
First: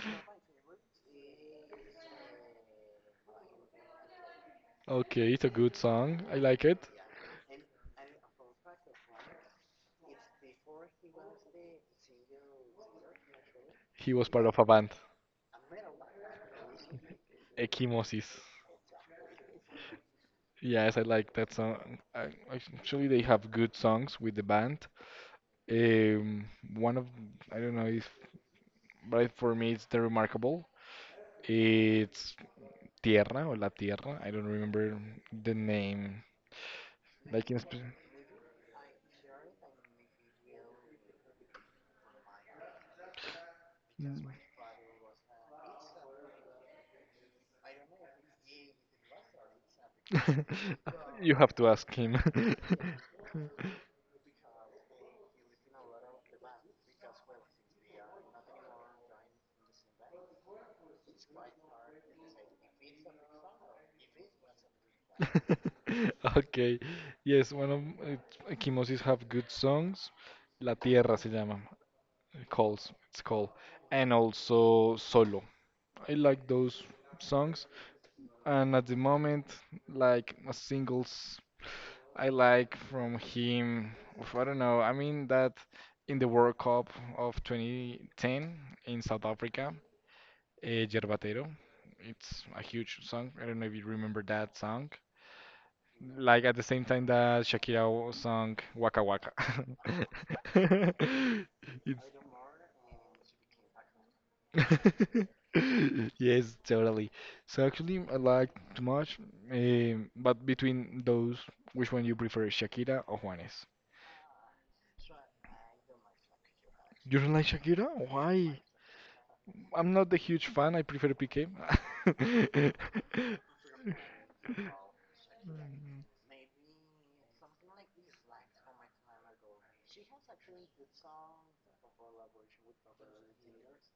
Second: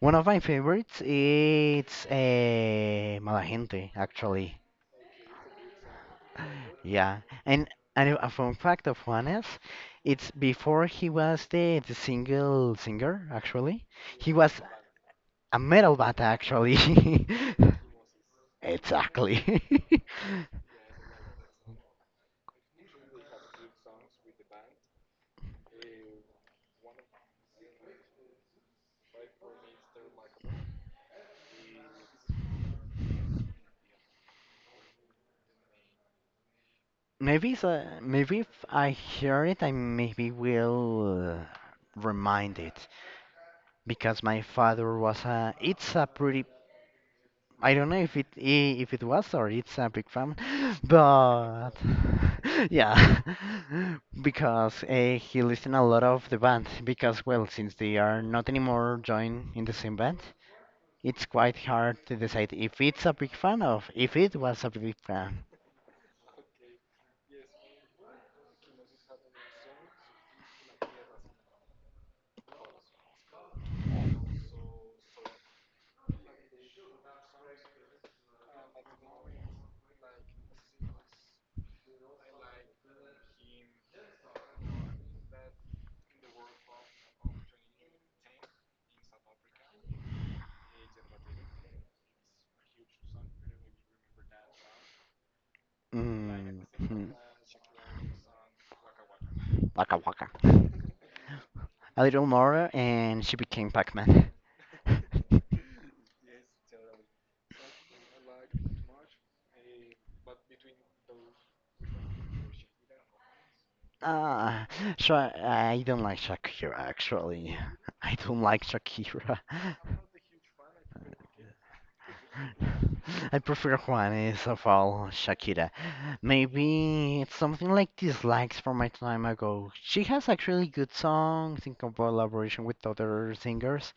Speaker 2: One of my favorites, it's Mala Gente, actually.
Speaker 1: Okay, it's a good song. I like it.
Speaker 2: Yeah, and a fun fact of Juanes, it's before he was the single singer, actually.
Speaker 1: He was
Speaker 2: He
Speaker 1: part of
Speaker 2: was
Speaker 1: a band,
Speaker 2: a metal bat, actually. [laughs]
Speaker 1: Equimosis.
Speaker 2: Exactly. [laughs]
Speaker 1: Yes, I like that song. I, actually, they have good songs with the band. Um, One of I don't know if, but for me, it's the Remarkable. It's Tierra or La Tierra. I don't remember the name. Like
Speaker 2: Maybe
Speaker 1: in
Speaker 2: so, maybe if I hear it, I maybe will remind it because
Speaker 1: Mm.
Speaker 2: my father was a. It's a pretty. I don't know if if it was or it's a big fan, [gasps] [laughs]
Speaker 1: [laughs] You have to
Speaker 2: but
Speaker 1: ask him. [laughs]
Speaker 2: [laughs] yeah, [laughs] because he listened a lot of the band because well, since they are not anymore joined in the same band, it's quite hard to decide if it's a big fan of if it was a big fan.
Speaker 1: Okay. Yes, one of Kimosis have good songs. La Tierra se llama. It Calls. It's called. And also Solo. I like those songs. And at the moment, like a single I like from him, oof, I don't know, I mean that in the World Cup of 2010 in South Africa, eh, Yerbatero, it's a huge song. I don't know if you remember that song. Like at the same time
Speaker 2: Mhm.
Speaker 1: that Shakira sung Waka Waka.
Speaker 2: Waka waka.
Speaker 1: [laughs]
Speaker 2: [laughs]
Speaker 1: It's-
Speaker 2: A little
Speaker 1: [laughs]
Speaker 2: more, and she became Pac-Man. [laughs]
Speaker 1: Yes, totally. So actually, I like too much. But between those, which one you prefer, Shakira or Juanes?
Speaker 2: Ah, so I don't like Shakira
Speaker 1: You don't like
Speaker 2: actually.
Speaker 1: Shakira?
Speaker 2: [laughs] I don't like
Speaker 1: Why?
Speaker 2: Shakira. [laughs]
Speaker 1: I'm not a huge fan. I prefer PK. [laughs]
Speaker 2: I prefer Juanes of all Shakira. Maybe it's something like dislikes from my time ago. She has actually good songs in collaboration with other singers,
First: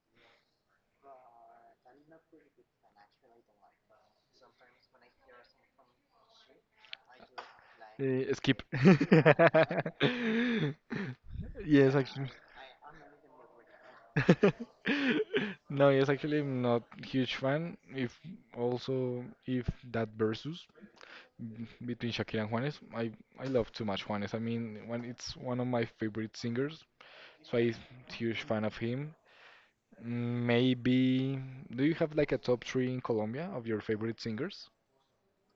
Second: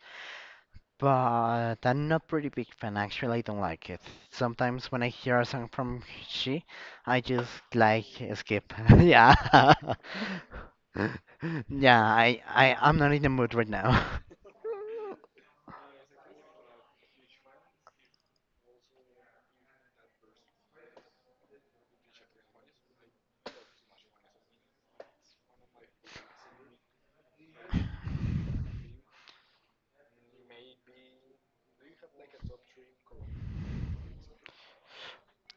Speaker 2: but I'm not pretty big fan actually. I don't like it. Sometimes when I hear a song from she, I just like
Speaker 1: Mm, eh, skip.
Speaker 2: skip. [laughs] Yeah. [laughs]
Speaker 1: [laughs] Yes,
Speaker 2: Yeah,
Speaker 1: actually.
Speaker 2: I'm not in the mood right now.
Speaker 1: [laughs]
Speaker 2: [laughs]
Speaker 1: No, yes, actually, I'm not huge fan. If also if that versus between Shakira and Juanes, I love too much Juanes. I mean, when it's one of my favorite singers, so I'm huge fan of him. Maybe. Do you have like a top three in Colombia of your favorite singers?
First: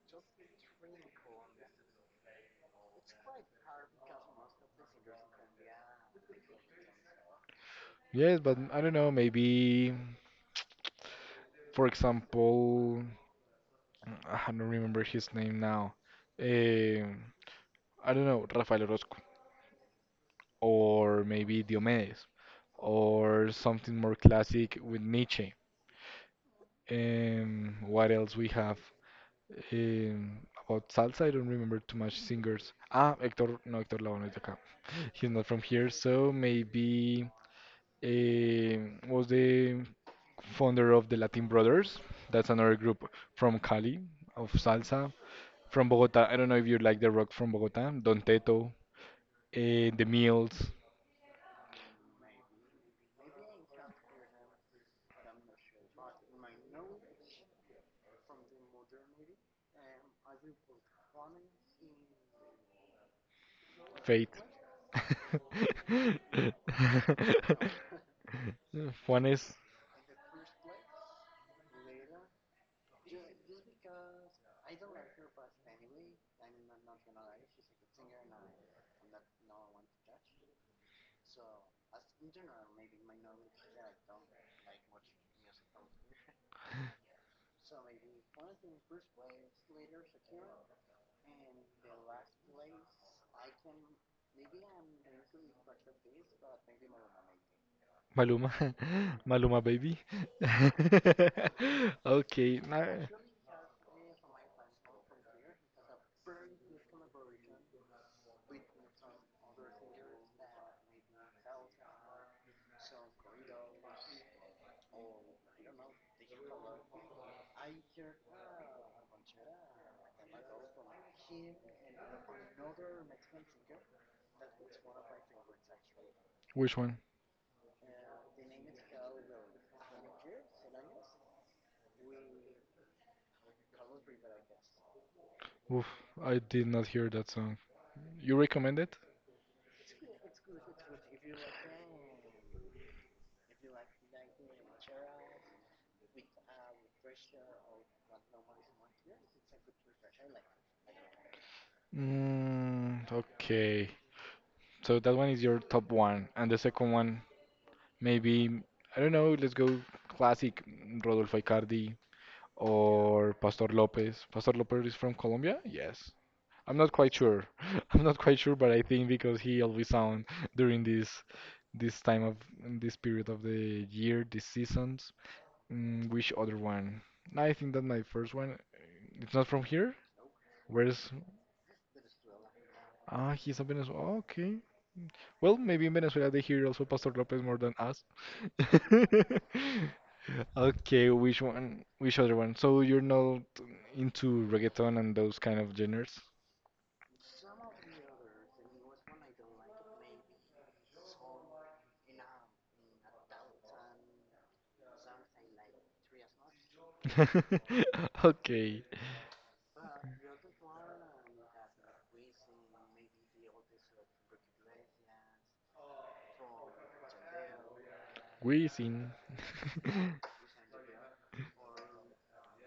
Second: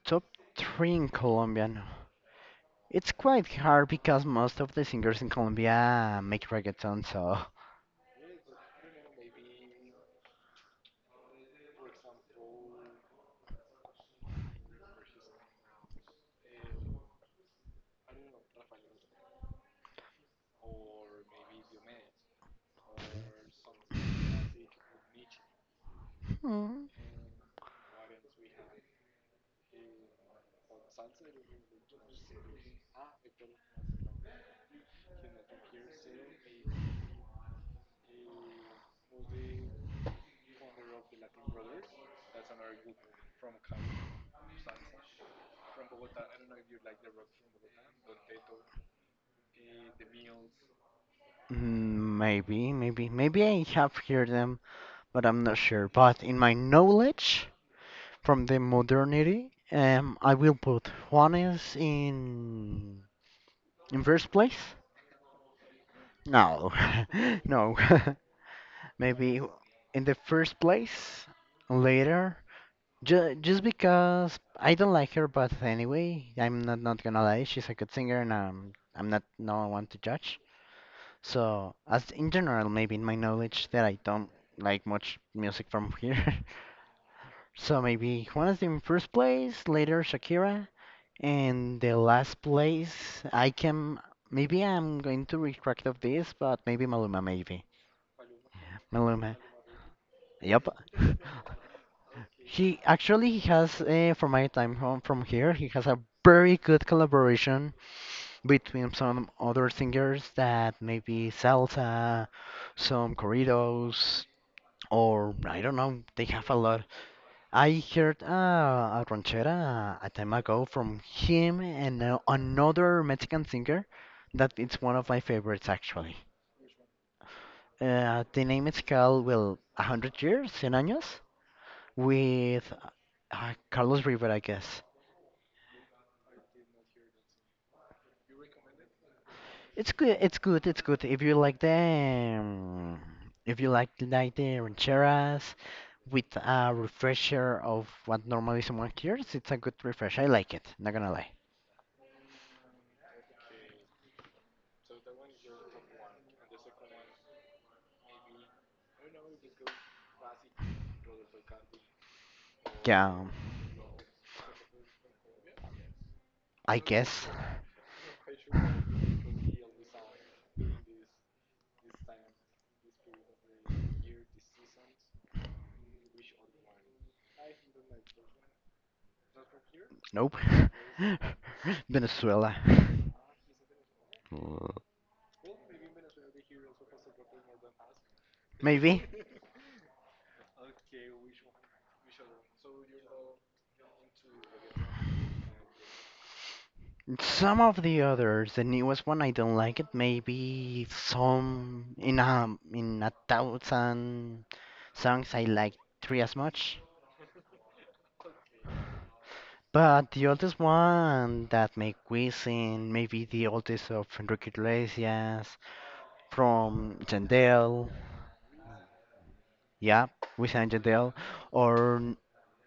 Speaker 2: Top three in Colombian. It's quite hard because most of the singers in Colombia make reggaeton, so
Speaker 1: Yes, but I don't know. Maybe, for example, ah, I don't remember his name now. Um I don't know, Rafael Orozco, or maybe Diomedes, or something more classic with Nietzsche.
Speaker 2: [laughs] Hmm.
Speaker 1: What else we have? Um, about salsa, I don't remember too much singers. Ah, Hector, no, Hector Lavoe no es de acá. [laughs] He's not from here, so maybe eh, was the founder of the Latin Brothers. That's another group from Cali, of salsa, from Bogota. I don't know if you like the rock from Bogota. Don Teto, The Mills,
Speaker 2: Maybe I have heard them, but I'm not sure. But in my knowledge, from the modernity, I will put Juanes in first
Speaker 1: Faith.
Speaker 2: place.
Speaker 1: [laughs]
Speaker 2: No, [laughs] no, [laughs]
Speaker 1: Juan
Speaker 2: maybe in the first place later. Just because I don't like her, but anyway, I'm not not gonna lie. She's a good singer, and I'm not no one to judge. So as in general, maybe in my knowledge that I don't like much music from [laughs] here. So maybe Juanes in first place, later Shakira, and the last place I can maybe I'm going to retract of this, but maybe Maluma maybe.
Speaker 1: Maluma, [laughs]
Speaker 2: Maluma.
Speaker 1: Maluma baby.
Speaker 2: Yep. [laughs]
Speaker 1: [laughs] Okay,
Speaker 2: He
Speaker 1: nah.
Speaker 2: actually has from my time home from here, he has a very good collaboration between some other singers that maybe salsa, some corridos, or I don't know, they have a lot. I heard a ranchera a time ago from him and another Mexican singer that it's one of my favorites actually.
Speaker 1: Which one?
Speaker 2: The name is called, well, 100 Years, cien Años, with Carlos River, I guess.
Speaker 1: Oof, I did not hear that song. You recommend it?
Speaker 2: It's good, it's good, it's good. If you like if you like the rancheras with a refresher of what normally someone hears, it's a good refresh. I like it, not gonna lie.
Speaker 1: Mm, okay. So that one is your top one, and the second one maybe I don't know. Let's go classic, mm, Rodolfo Icardi
Speaker 2: Yeah,
Speaker 1: or Pastor Lopez. Pastor Lopez is from Colombia. Yes,
Speaker 2: I
Speaker 1: I'm not quite
Speaker 2: guess.
Speaker 1: sure. [laughs] I'm not quite sure, but I think because he always sound during this time of this period of the year, these seasons. Mm, which other one? I think that my first one. It's not from here.
Speaker 2: Nope.
Speaker 1: Where's
Speaker 2: [laughs] Venezuela.
Speaker 1: ah? He's a Venezuela. Oh, okay.
Speaker 2: Uh,
Speaker 1: Well, maybe in Venezuela they hear also Pastor Lopez more than us.
Speaker 2: Maybe.
Speaker 1: [laughs] Okay, which one? Which other one? So you're not into reggaeton and those kind of genres?
Speaker 2: Some of the others, the newest one, I don't like it. Maybe some in a thousand songs, I like three as much.
Speaker 1: [laughs] Okay,
Speaker 2: But the oldest one that make Wisin, maybe the oldest of Enrique Iglesias, from Yandel,
Speaker 1: Wisin.
Speaker 2: yeah,
Speaker 1: [laughs]
Speaker 2: Wisin and Yandel, or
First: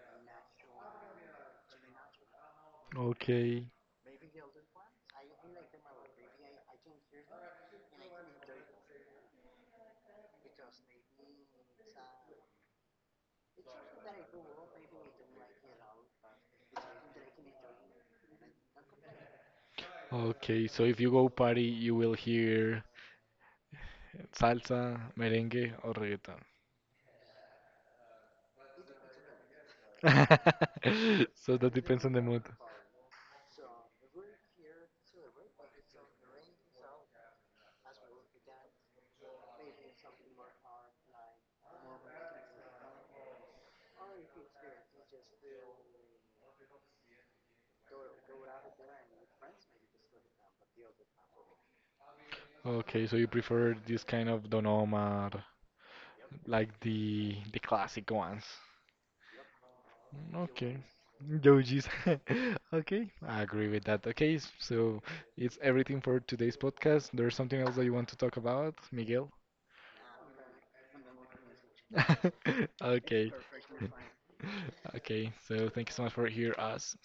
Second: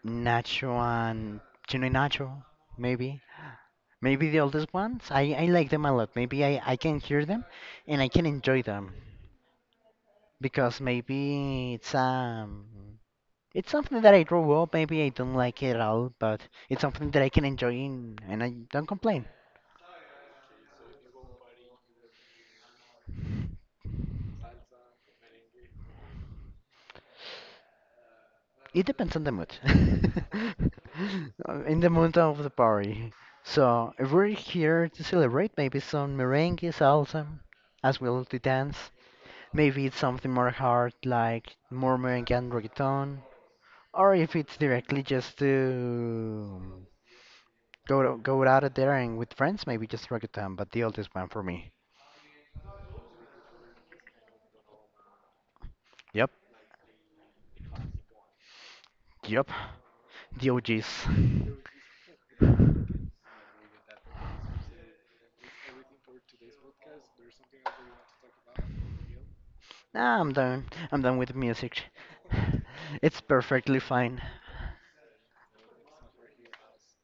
Speaker 2: Nacho and Chino y Nacho, maybe.
Speaker 1: Okay,
Speaker 2: Maybe the oldest ones. I like them a lot. I can hear them and I can enjoy them because maybe it's something that I grew up. Maybe I don't like it at all, but it's something that I can enjoy in, and I don't complain.
Speaker 1: okay. So if you go party, you will hear salsa, merengue, or reggaeton.
Speaker 2: It depends on the mood. [laughs]
Speaker 1: [laughs] So that
Speaker 2: In the
Speaker 1: depends on
Speaker 2: mood
Speaker 1: the
Speaker 2: of
Speaker 1: mood.
Speaker 2: the party. So if we're here to celebrate, maybe some merengue salsa as well as the dance. Maybe it's something more hard, like more merengue and reggaeton. Or if it's directly just to go out of there and with friends, maybe just reggaeton, but the oldest one for me.
Speaker 1: Okay, so you prefer this kind of Don Omar,
Speaker 2: Yep,
Speaker 1: like the classic ones.
Speaker 2: yep.
Speaker 1: Mm,
Speaker 2: The
Speaker 1: okay.
Speaker 2: OGs.
Speaker 1: Yojis. [laughs] Okay, I agree with that. Okay, so it's everything for today's podcast. There's something else that you want to talk about, Miguel?
Speaker 2: Nah, I'm done. I'm done with music. [laughs]
Speaker 1: [laughs]
Speaker 2: It's
Speaker 1: Okay. [laughs]
Speaker 2: perfectly fine.
Speaker 1: Okay, so thank you so much for hear us.